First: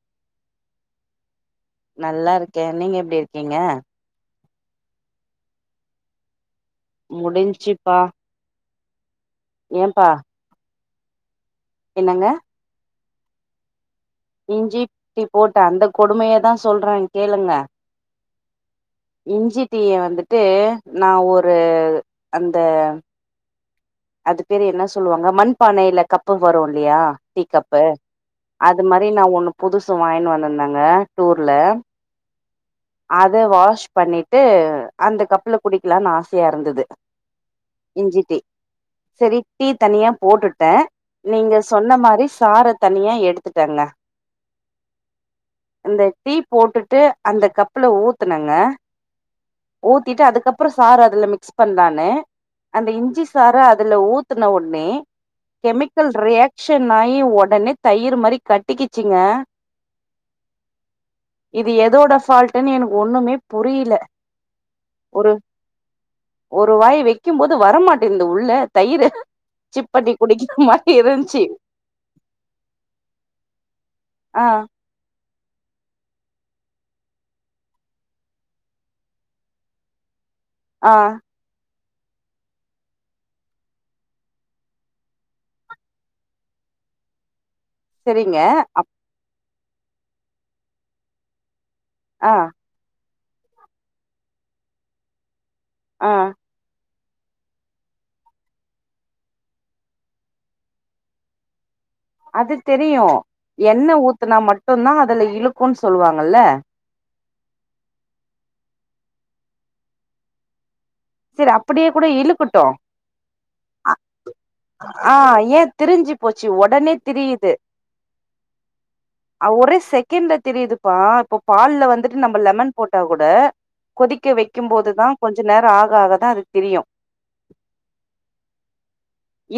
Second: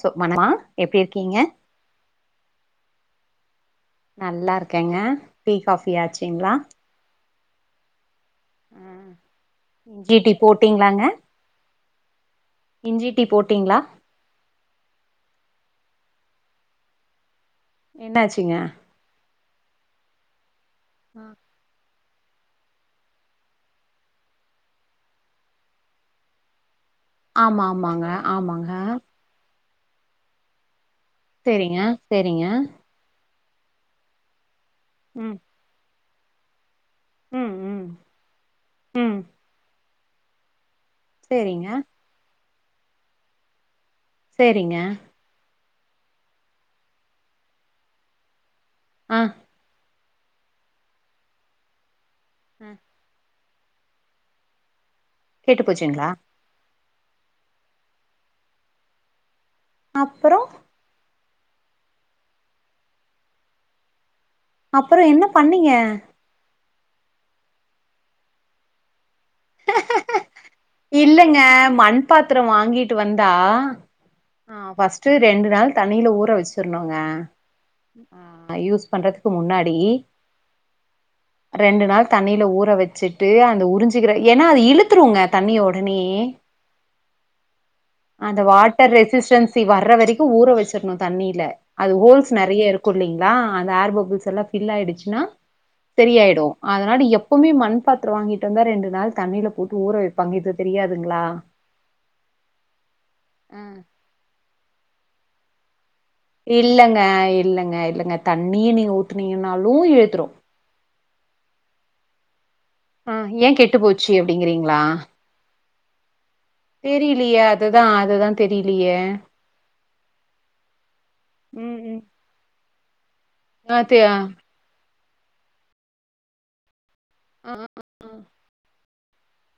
so மணமா எப்டி இருக்கீங்க நல்லா இருக்கே நீங்க எப்டி இருக்கீங்க நல்லா இருக்கேங்க டீ காஃபியாச்சுங்களா முடிஞ்சிப்பா ம் டி டி போட்டிங் இந்தாங்க என்னங்க இஞ்சி டி போட்டீங்களா இஞ்சிட்டி போட்டே அந்த கொடுமைய தா சொல்றே கேளுங்க என்னாச்சுங்க இஞ்சி டிய வந்துட்டு நா ஆ ஒரு அந்த அது பேரு என்ன சொல்லுவாங்க மண்பானைல கப்பு போடுவோல இல்லயா டீ ஆமா கப்பு ஆமாங்க ஆமாங்க அது மாரி நா ஒண்ணு புதுசு வாங்கின்னு வந்திருந்தாங்க செரிங்க செரிங்க வந்து வாஷ் பண்ணிட்டு அந்த ம் கப்புல குடிக்கலாம்னு ஆச யார்ந்தது ம் ம் இஞ்சி டி ம் செரிட்டீ தனியா போட்டுட்டே நீங்க செரிங்க சொன்ன மாரி ஸ் சார தனியா எடுத்துட்டங்க செரிங்க அந்த டீ போட்டுட்டு அந்த கப்ல ஊத்துனங்க ம் ஊத்திட்டு அதுக்கப்புறோ சாறு அதுல மிக்ஸ் பண்லானு ஆ அந்த இஞ்சிஸ் சார அதுல ஊத்தின உடனே கெட்டு போச்சுங்களா கெமிக்கல் ரியாக் ஷ நாயி உடனே தயிர் மாரி கட்டிக்குச்சுங்க அப்புறோ இது எதோட ஃபால்டன்னு எனக்கு ஒண்ணுமே புரில அப்பறோ என்ன பண்ணீங்க ஒரு வாய் வெக்கும் போது வரமாட்டே இந்த உள்ள தயிரு சிப்பன்னி குடிக்கனு மா இல்லங்க மண் பாத்தரோ வாங்கிட்டு வந்தா ஆ ஃபஸ்ட்டு ரெண்டு நாள் தண்ணியில ஊற வச்சுக்கிரனுங்க யூஸ் பண்றதுக்கு முன்னாடி ஆ ரெண்டு நாள் தண்ணியில ஊற வச்சுட்டு அந்த உறிஞ்சிக்கிற ஏன்னா அது இழுத்துருங்க தண்ணி உடனே செரிங்க அந்த அப் வாட்டர் ரெசிஸ்டன்ஸ் தி வர்ற வரைக்கு ஊற வச்சிறனு தண்ணியில அது ஹோல்ஸ் ஆ நெறய இருக்கு இல்லைங்க அதா அந்த ஏர் பப்புல்ஸ்லா எல்லா ஃபில் ஆயிடுச்சுன்னா ஆ செரியாயிடு அதனால எப்ப எப்பவுமே மண் பாத்திர வாங்கிட்டு வந்தா ரெண்டு நாள் தண்ணில போட்டு ஊற வை பங்கித்து தெரியாதுங்ளா அது தெரியு ஆ என்ன ஊத்துனா மட்டுந்தா இழுக்கு இல்லங்க இல்லங்க இல்லங்க தண்ணீயு நீங்க ஊத்தினீங்கனாலு இழுத்துறு சரி அப்படியே கூட இழுக்கட்டு ஆ ஏ கெட்டு போச்சு அப்டிங்றீங்ளா ஆ ஏ திரிஞ்சு போச்சு ஒடனே தெரியலையே திரியுது அதுதா அதுதா தெரியலையே கின்ட தெரியுது ப்பா இப்ப ம் பால்ல ம் வந்து நம்ம லெமன் போட்டா கூட ஆ தெ கொதிக்க ஆ வக்கும் போது தா கொஞ்ச நேரோ ஆகு க்காகதா அது தெரியு ஆ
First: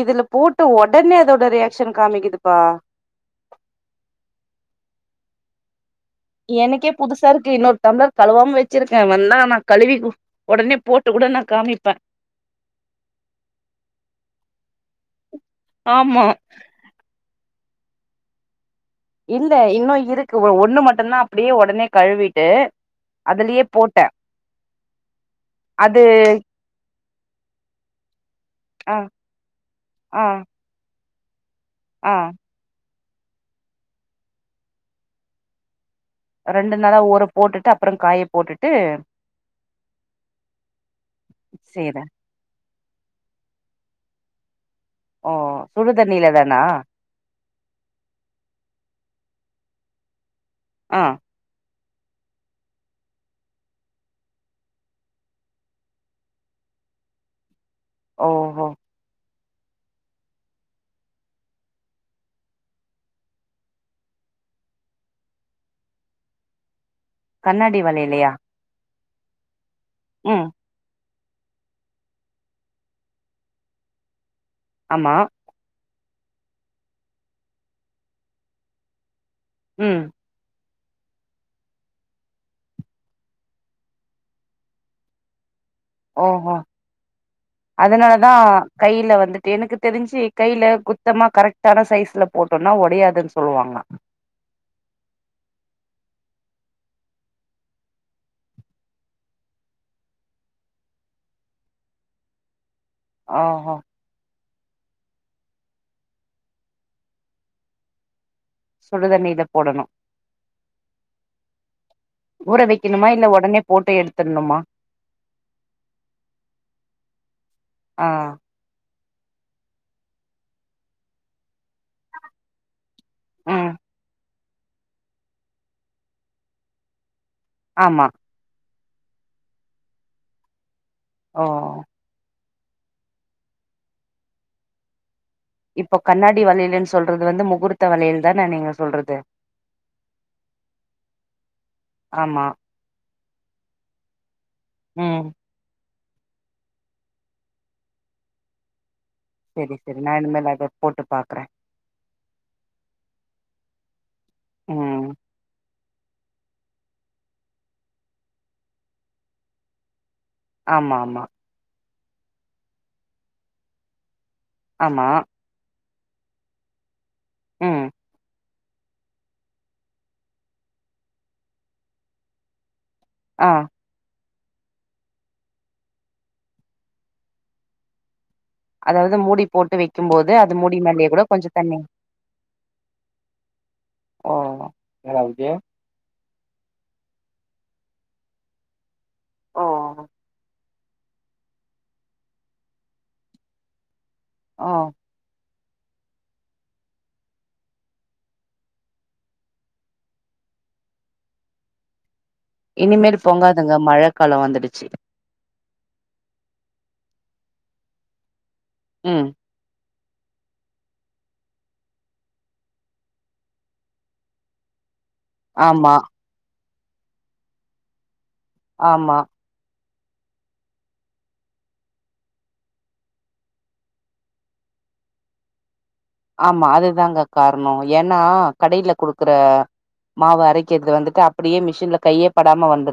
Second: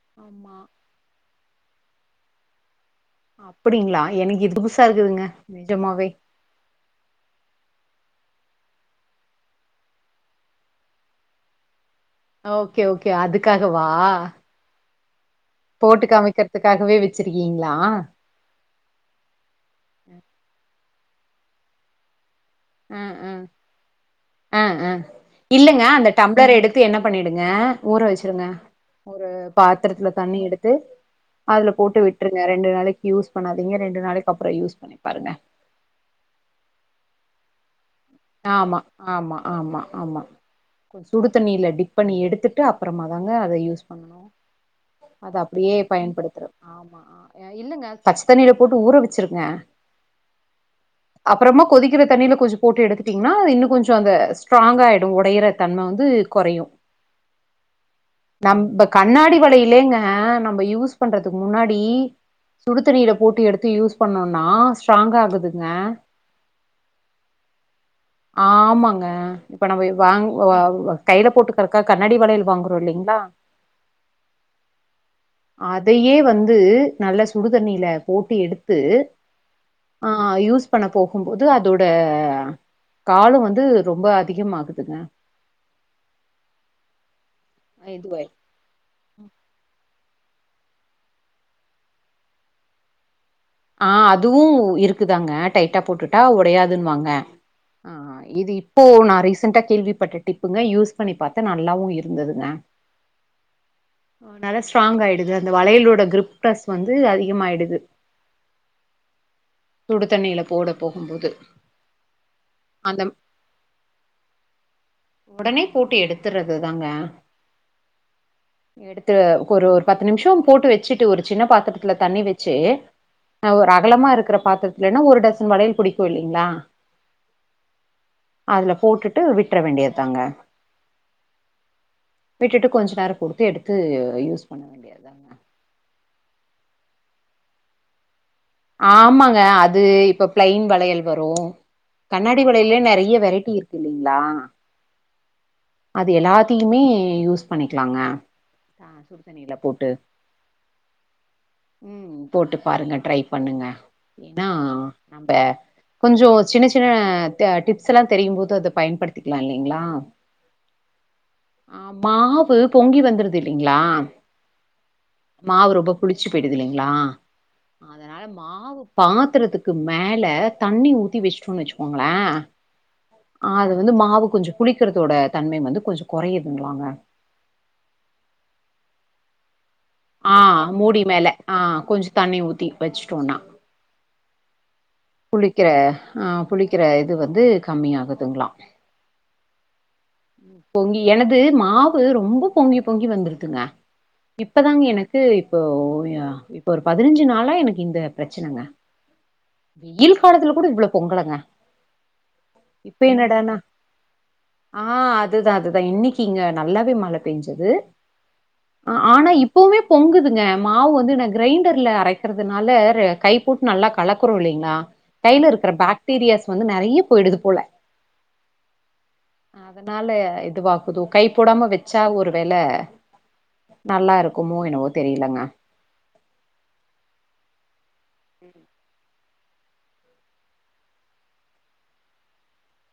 இதுல போட்ட ஒடனே அதோட ரியாக்க்ஷன் காமிக்குதுப்பா அப்டிங்ளா எனக்கு இது புதுசா இருக்குதுங்க நிஜமாவே எனக்கே புதுசா இருக்கு இன்னோரு டம்ளர் கழுவாம வச்சுருக்கே வந்தா நாம கழுவி ஒடனே போட்டு கூட நா காமிப்பே ஓகே ஓகே அதுக்காக வா போட்டு ஆமா காமிக்குறதுக்காகவே வச்சிருக்கே நீங்களா இல்ல இன்னு இருக்கு ஒ ஒண்ணு மட்டு ல்லனா அப்டியே உடனே கழுவிட் ம் ம் ம் ம் இல்லங்க அது அந்த டம்ளர் எடுத்து என்ன பண்ணிடுங்க ஊற வச்சி வங்க ஆ ஒரு பாத்திரத்துல ஆ தண்ணி எடுத்து அதுல போட்டு ஆ விட்டுருங்க ரெண்டு நாளைக்கு யூஸ் பண்ணாதீங்க ரெண்டு நாளைக்கு அப்புறோ யூஸ் பண்ணி பாருங்க ரெண்டு நாளா ஊர போட்டுட்டா ஆமா ஆமா ஆமா ஆமா சுடு தண்ணீல செய்றே டிப் பண்ணி எடுத்து ட்டு அப்புறமா தாங்க அத யூஸ் பண்ணணு ஓ அது அப்டியே சுடு தண்ணில பயன்படுத்துற தானா ஆமா அ இல்லங்க பச்ச தண்ணில போட்டு ஊற வச்சிருங்க ஆ அப்புறமா கொதிக்கிற தண்ணில கொஞ்ச போட்டு எடுத்து ங்கன்னா அது இன்னு கொஞ்சோ அந்த ஸ்ட்ராங்கா ஆயிடு ஒடையிற தன்ம வந்து கொறையு ஓஹோ நம்ப கண்ணாடி [unintelligible] இல்லைலங்க நம்ம யூஸ் பண்றதுக்கு முன்னாடி சுடுத்துண்ணீர போட்டு எடுத்து யூஸ் பண்ணோனா ஸ்ட்ராங்கா ஆகுதுங்க கன்னட டி வலலையா ஆ பணம் போய் வாங் வாவ் வ கையில போட்டுக்கறத்துகா கண்ணாடி வளையல் வாங்குறோ இல்லைங்களா ஆமா இதையே வந்து நல்ல சுடுதண்ணியில போட்டு எடுத்து ம் ஆ யூஸ் பண்ண போகும்போது அதோட காலம் வந்து ரொம்ப அதிகமாகுதுங்க ஓஹோ இதுவாய் அதனாலதா கையில வந்துட்டு எனக்கு தெரிஞ்சி கையில குத்தமா கரெக்டான சைஸ்ல போட்டோம்னா ஒடையாது ஆ அதுவு இருக்குதாங்க டைட்டா போட்டு உடையாதுன்னுவாங்க ஆ இது இப்போ நா ரீசன்டா கேள்விப்பட்ட டிப்பு யூஸ் பண்ணிப்பாத்தே நல்லாவு இருந்ததுங்க ஆ ஹா அ நல்லா ஸ்ட்ராங் ஆயிடுது அந்த வளையலோட கிரிப்டஸ் வந்து அதிகமாயிடுது சுடுதண்ணில போடணு சுடு தண்ணியில போட போகும்போது ஊற அந்த வைக்கணுமா இல்ல ஒடனே போட்டு எடுத்துடணுமா உடனே போட்டு எடுத்துறது தாங்க ஆ எடுத் ஒரு ஒரு பத்து நிமிஷோ போட்டு வச்சுட்டு ஒரு சின்ன பாத்திரத்துல தண்ணி வச்சு ந ஒரு ம் அகலமா இருக்கிற பாத்திரத்துலன்னா ஒரு டசன் வளையல் புடிக்கு இல்லைங்களா ஆமா அதுல போட்டுட்டு விட்டுற வேண்டியதுதாங்க ஓ விட்டுட்டு கொஞ்ச நேரோ கொடுத்து எடுத்து யூஸ் பண்ண வேண்டியது தனே இப்போ கண்ணாடி வலையல்ன்னு சொல்றது வந்து முகூர்த்த வலயல் ஆமாங்க அது இப்ப பிளைன் வளையல் வரு கண்ணாடி ஆமா வளையிலயே நிறைய வெரைட்டி கிட்டி இருக்கு இல்லலைங்களா ம் அது எல்லாத்தையுமே யூஸ் பண்ணிக்கலாங்க தண்ணில செரி போட்டு செரி நா இனிமேல் அத போட்டு பாக்குறே ம் போட்டு பாருங்க ட்ரை இங்க இதா ம் நம்ப கொஞ்சோ சின்ன சின்ன டிப்ஸ் எல்லா தெரியு போது அத பயன்படுத்திக்கலா இல்லைங்களா ஆமா ஆமா ஆ மாவு பொங்கி வந்துருது இல்லைங்களா ஆமா மாவு ரொம்ப புளிச்சு போய்டுது இல்லைங்களா ம் அதனால மாவு பாத்துறதுக்கு மேல தண்ணி ஊத்தி வச்சுடோன்னு வச்சுக்கோங்களே ஆ அது வந்து மாவு கொஞ்சோ குளிக்கறதோட தன்மை வந்து கொஞ்சோ குறையுதுலாங்க அதாவது மூடி போட்டு வைக்கும்போது ஆ அது மூடி மேலயே கூட மேல கொஞ்ச ஆ தண்ணி கொஞ் தண்ணி ஊத்தி வச்சுட்டோனா ஓ என்னடாவுது புளிக்கிற ஆ புளிக்கிற இது வந்து கம்மிய ஆகுதுங்களா ஓ பொங்கி எனது மாவு ரொம்ப பொங்கி பொங்கி வந்துருதுங்க இப் ஓ இப்பதாங்க எனக்கு இப்போ இப்ப ஒரு பதினஞ்சு நாளா எனக்கு இந்த பிரச்சனங்க வெயில் காலத்துல கூட இவ்ளோ பொங்கலங்க இப்ப இனிமேல் என்னடானா பொங்காதுங்க மழ காலோ வந்துடுச்சு இன்னிக்கு இங்க நல்லாவே மழ பெஞ்சது ஆ ம் ஆனா இப்பவுமே பொங்குதுங்க மாவு வந்து என்ன கிரைண்டர்ல அரைக்கறிதுனால கை போட்டு நல்லா கலக்குறோ இல்லிங்களா கையில இருக்கிற ஆமா பாக்டீரியாஸ் வந்து நெறைய போயிடுது போல ஆமா அதனால இதுவாகுதோ கை போடாம வச்சா ஒரு வேலை நல்லா இருக் குமோ என்னவோ தெரிலங்க ஆமா அதுதாங்க காரணம் ஏன்னா கடையில குடுக்குற மாவு அரைக்கிறது வந்துட்டு அப்டியே மிஷின்ல கையேப்படாம வந்து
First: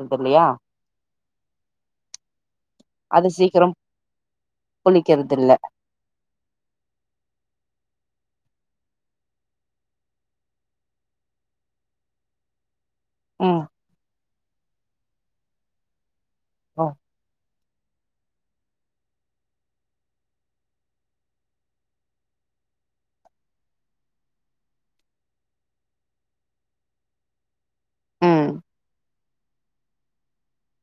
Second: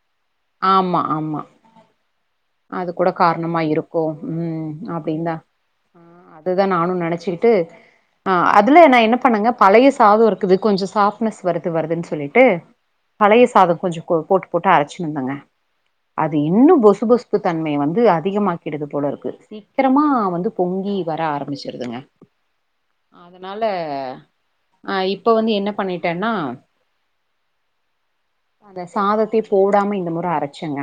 ஆமா ஆமா அது கூட காரணமா இருக்கும் ம் அப்பு தா புளிக்கிறது இல்ல அதுதா நானும் நினைச்சிட்டு ஆ அதுல நான் என்ன பண்ணுங்க பழைய சாதம் இருக்குது கொஞ்சம் சாஃட்னஸ் வருது வருதுன்னு சொல்லிட்டு பழைய ம் சாதம் கொஞ்சோ போ போட்டு போட்டு அரைச்சுன் தானே அது இன்னும் ஓ புசுபுசு தன்மைைய வந்து அதிகமாக்கிடுது போல இருக்கு சீக்கிரமா வந்து பொங்கி வர ஆரம்பிச்சிருதுங்க அதனால அ இப்ப வந்து என்ன பண்ணிட்டேன்னா ம் அந்த சாதத் போடாம இந்த முறை அரைச்சங்க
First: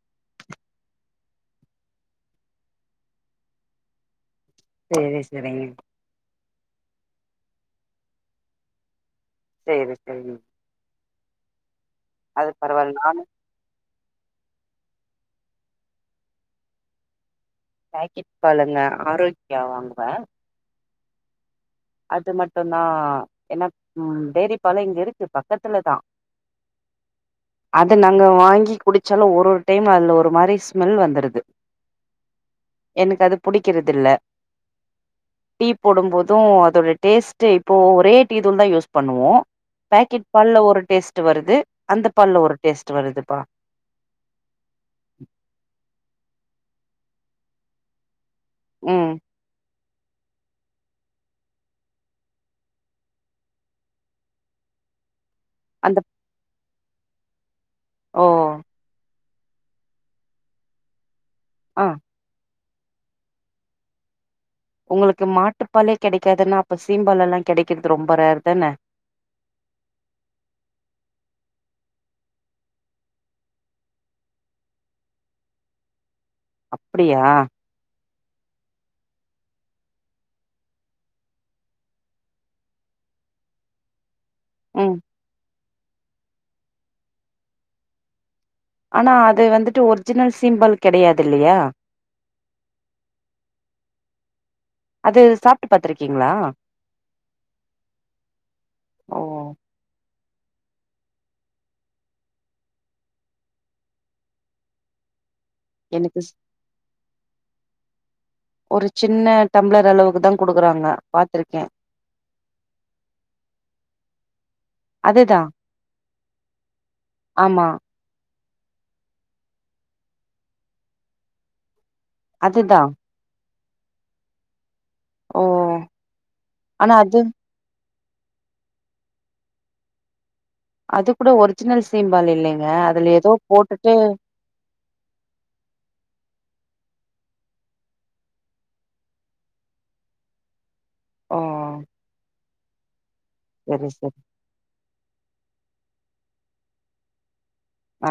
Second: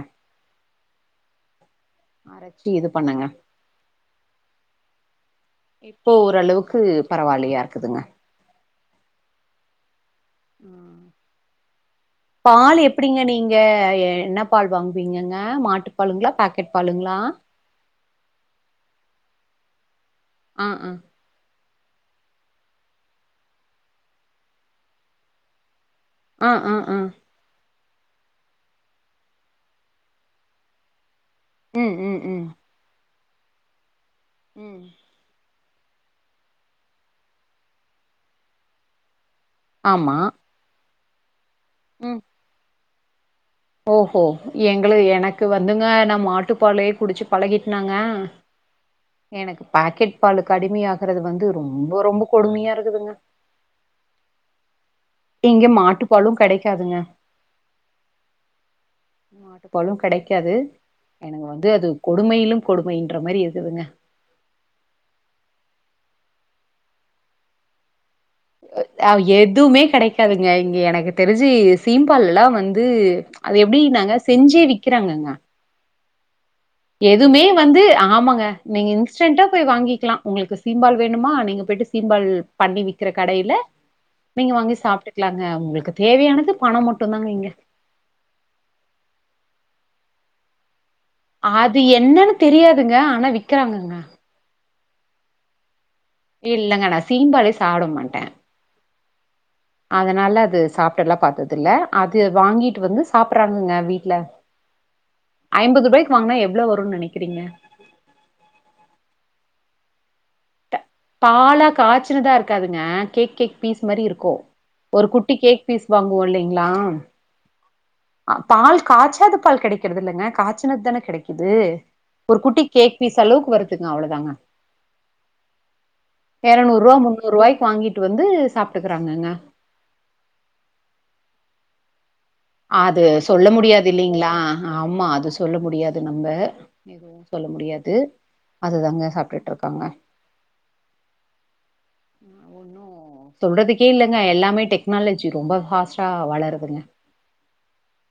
அரைச்சி இது பண்ணுங்க சேரி சேரி இப்போ ஓரளவுக்கு க்கு பரவல்லியா இருக்குதுங்க சேரி [unintelligible] அது பால் பரவால்ல எப்டிங்க நானு நீங்க அ என்ன பால் வாங்குவீங்கங்க மாட்டுப்பாலுங்களா பாக்கெட் பாலுங்களா பாக்கெட் பாலுங்க ஆரோக்கியா வாங்குவேன் ஆ அ அது மட்டும்தா என்ன ம் டேரி பாலு இங்க இருக்கு பக்கத்துல தா ஆ ஆ ஆ அது நாங்க வாங்கி குடிச்சாலும் ஒரு ஒரு டைம் அதுல ஒரு மாரி ஸ்மெல் வந்துருது ம் ம் ம் எனக்கு அது பிடிக்கிறதில்ல ம் டீ போடும் போதும் இதோட டேஸ்ட் இப்போ ஒரே டீதூள் தா யூஸ் பண்ணுவோம் ஆமா பாக்கெட் பால் ஒரு டேஸ்ட் வருது அந்த ம் பால்ல ஒரு டேஸ்ட்டு வருதுப்பா ஓஹோ எங்களு எனக்கு வந்துங்க நம் மாட்டுப்பாலையே குடிச்சு பழகட்டுனாங்க ம் எனக்கு பாக்கெட் பாலுக்கு அடிமையாகுறது வந்து ரொம்ப ரொம்ப கொடுமையா இருக்குதுங்க இங்க அந்த மாட்டுப்பாலும் கடைக் காதுங்க ஓ மாட்டுப்பாலும் கடைக்காது எனக்கு வந்து ஆ அது கொடுமையிலும் கொடுமையின்ற மாரி இருக்குதுங்க உங்களுக்கு மாட்டுப்பாலே கிடைக்காதுன்னா அப்ப சீம்பாலு எல்லா கிடைக்கிறது ரொம்ப ரேர் தான எதுவுமே கிடைக்காதுங்க இங்க எனக்கு தெரிஞ்சு சீம்பால் எல்லா வந்து அது எப்டின்னாங்க செஞ்சே விக்கிறாங்கங்க அப்டியா எதுமே வந்து ஆமாங் க நீங்க இன்ஸாட்டு போய் வாங்கிக்கலாம் உங்குளுக்கு சீம்பால் வேணுமா நீங்க போயிட்டு சீம்பால் பண்ணி விக்கிற கடையில நீங்க வாங்கி ம் சாப்பிட்டுக்கலாங்க உங்குள் தேவையானது பணம் மட்டும் தாங்க இங்க ஆனா அது வந்துட்டு ஒரிஜினல் சீம்பால் கெடையாது இல்லையா அது என்னது தெரியாதுங்க ஆனா விக்கிறாங்கங்க அது சாப்பிட்டு இல்லங்க நா சீம்பாலே சாப்டமாட்டேன் ஓ அதனால அது சாப்பிட்டு எல்லா பாத்ததுல்ல அது வாங்கிட்டு வந்து சாப்படுறாங்கங்க வீட்ல ஐம்பது ரூபாய்க்கு எனக்கு ஸ் வாங்குனா எவ்ளோ வரும் நெனைக்கி கிறீங்க ஒரு சின்ன டம்ப்ளர் அளவுக்கு தா குடுப் பாலா காய்ச்சினதா இருக்காதுங்க கேக் கேக் பீஸ் மாரி இருக்கு ஒரு குட்டி அதுதா கேக் பீஸ் வாங்குவோ இல்லைங்களா ஆமா அ பால் காய்சாத பால் கெடைக்கிறது இல்லைங்க காய்சனது தான கெடைக்குது ஒரு குட்டி அதுதா கேக் பீஸ் அளவுக்கு வருது த்துங்க அவ்ளதாங்க ஓ ஆனா இரநூறுவா அது முன்னூறுவாய்க்கு வாங்கி ட்டு வந்து சாப்ட்டுக்கிறாங்கங்க அது கூட ஒரிஜினல் சிம் அது சொல்ல முடியாது இல்லிங்கிளா ஆமா அது சொல்ல முடியாது நம்ப எதுவு சொல்ல முடியாது அதுதாங்க சாப்ட்டுட்டு இருக்காங்க ஓ ஒன்னு சொல்றதுக்கே சரி இல்லங்க சரி எல்லாமே டெக்னால ச்சி ரொம்ப ஹாஸ்டா வளருதுங்க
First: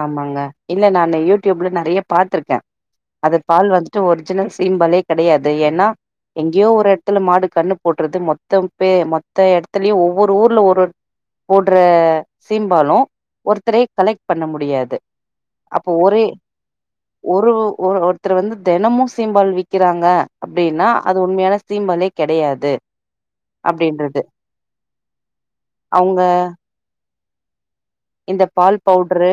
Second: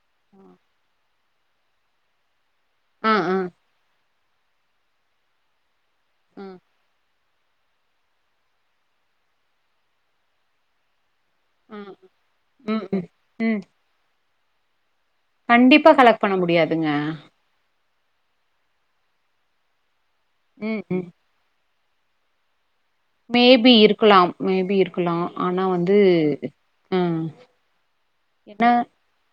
ஆமாங்க இல்ல நானு யூ டியூப்ல நெறைய பாத்திருக்கே ஆ ஆ அது பால் வந்துட்டு ஒரு ச்சினா சிம்பலே கெடையாது ஏன்னா ஆ எங்கேயோ ஒரு எடத்துல மாடு கன்னு போட்டுறது மொத்தம் பே மொத்த எடத்துலயு ஒவ்வொரு ஊர்ல ஒரு போடற ஆ ம் சீம்பாலு ம் ம் ஒருத்தரே கலெக் பண்ண முடியாது கண்டிப்பா கலெக் பண்ண முடியாதுங்க ஒரு ஒரு ஒருத்தர் வந்து தெனமு சீம்பால் விக்கறாங்க ம் அப்டின்னா ம் அது உண்மையான சீம்பாலே கெடையாது மேபி அப்டின்றது இருக்கலாம் மேபி இருக்கலா ஆனா வந்து அவங்க ம் என்ன பவுடுரு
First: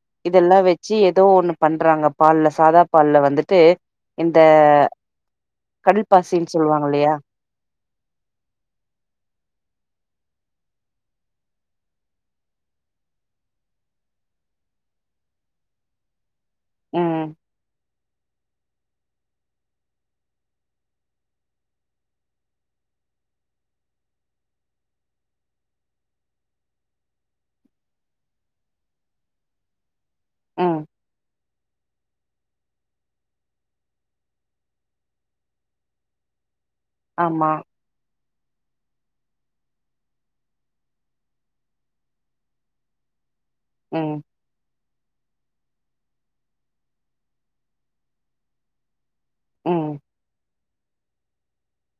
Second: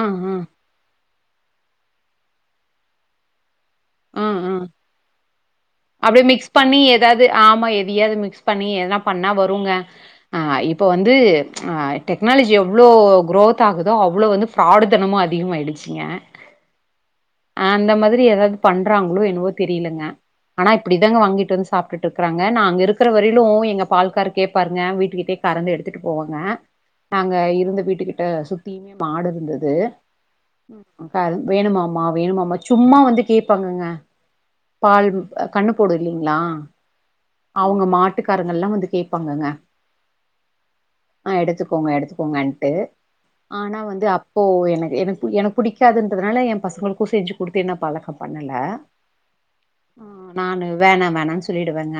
ஆ ஆ இதெல்லா வச்சி தோ ஒன்னு பண்றாங்க பால்ல சாதா பால்ல வந்துட்டு ஆ இந்த ஆ அப்டியே மிக்ஸ் கடல்பாசின்னு பண்ணி சொல்லுவாங்க இல்லையா எதாவது ஆமா எ தியாது மிக்ஸ் பண்ணி எதனா பண்ணா வருங்க அ இப்ப வந்து அ டெக்னாலஜி எவ்ளோ குரோத் ஆகுதோ அவ்ளோ வந்து ஃபிராடு தனமு அதிகமா ஆயிடிச்சிங்க ம் இந்த மாதிரி ஏதாவது பண்றாங்களோ என்னவோ தெரியலங்க ஆனா இப்டிதாங்க வாங்கிட்டு வந்து சாப்ட்டுட்டு இருக்கறாங்க நாங்க இருக்கிற வரையிலு எங்க பால்காரு கேப்பாருங்க வீட்டுக்கிட்டே கறந்து எடுத்துட்டு போவாங்க நாங்க இருந்த வீட்டு கிட்ட சுத்தியுமே மாடு இருந்தது ம் க்காரு வேணுமா மா வேணுமாமா சும்மா வந்து கேப்பாங்கங்க பால் ஆ கண்ணு போடு இல்லைங்களா ஆமா அவுங்க மாட் வட்டுக்காராங்களா வந்து கேப்பாங்கங்க ஆ எடுத்துக்கோங்க எடுத்துக்கோங்கன்ட்டு ஆனா வந்து ம் அப்போ எனக்கு எனக்கு எனக்கு பிடிக்காதுன்றதுனால எ பசங்களுக்கு செஞ்சு குடுத்து என்ன பழகோ பண்ணல ம் உ நானு வேணா வேணானு சொல்லிடுவேங்க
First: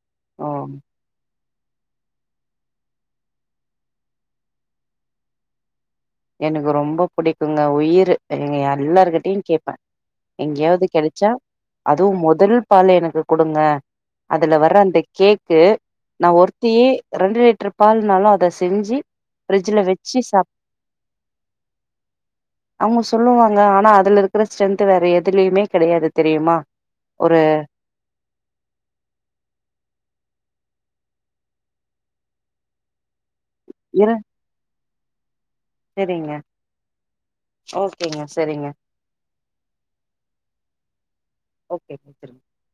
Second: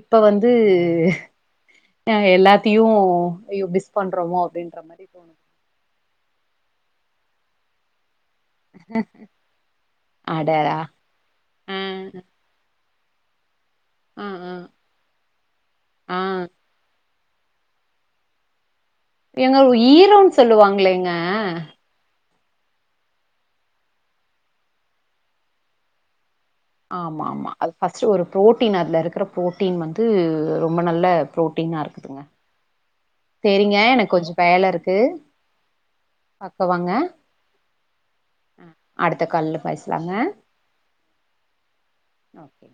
இப்ப ஓ வந்து ஆ எல்லாத்தையு மிஸ் பண்றோமோ அப்படின்றமாரி [unintelligible] எனக்கு ரொம்ப புடிக்குங்க உயிரு எங்க எல்லாருர்கிட்டயு கேப்பே அடடா எங்கயாவது கிடைச்சா ஆ அதுவு மொதல் பால் எனக்கு குடுங்க ஆ ஆ அதுல வர்ற அந்த கேக்கு ஆ நா ஒருத்தி ரெண்டு லிட்டர் பால்னாலு அத செஞ்சி எங்க ஈரோன்னு சொல்லுவாங்களேங்க ஆ அவங்க சொல்லுவாங்க ஆனா அதுல இருக்கிற ஸ்ட்ரென்த் வேற எதுலயுமே கடையாது தெரியுமா ஆமா ஒரு ஆமா அது ஃபஸ்ட் ஒரு பு்ரோட்டீன் அதுல இருக்கிற ப்ரோட்டீன் வந்து ரொம்ப நல்ல பு்ரோட்டீனா இருக்குதுங்க சரிங்க எனக்கு இரு கொஞ்சோ வேல இருக்கு கு சரிங்க பக்கவாங்க ஓகேங்க சரிங்க அடுத்த கால்ல பேசலாங்க ஓகேங்க நன்றி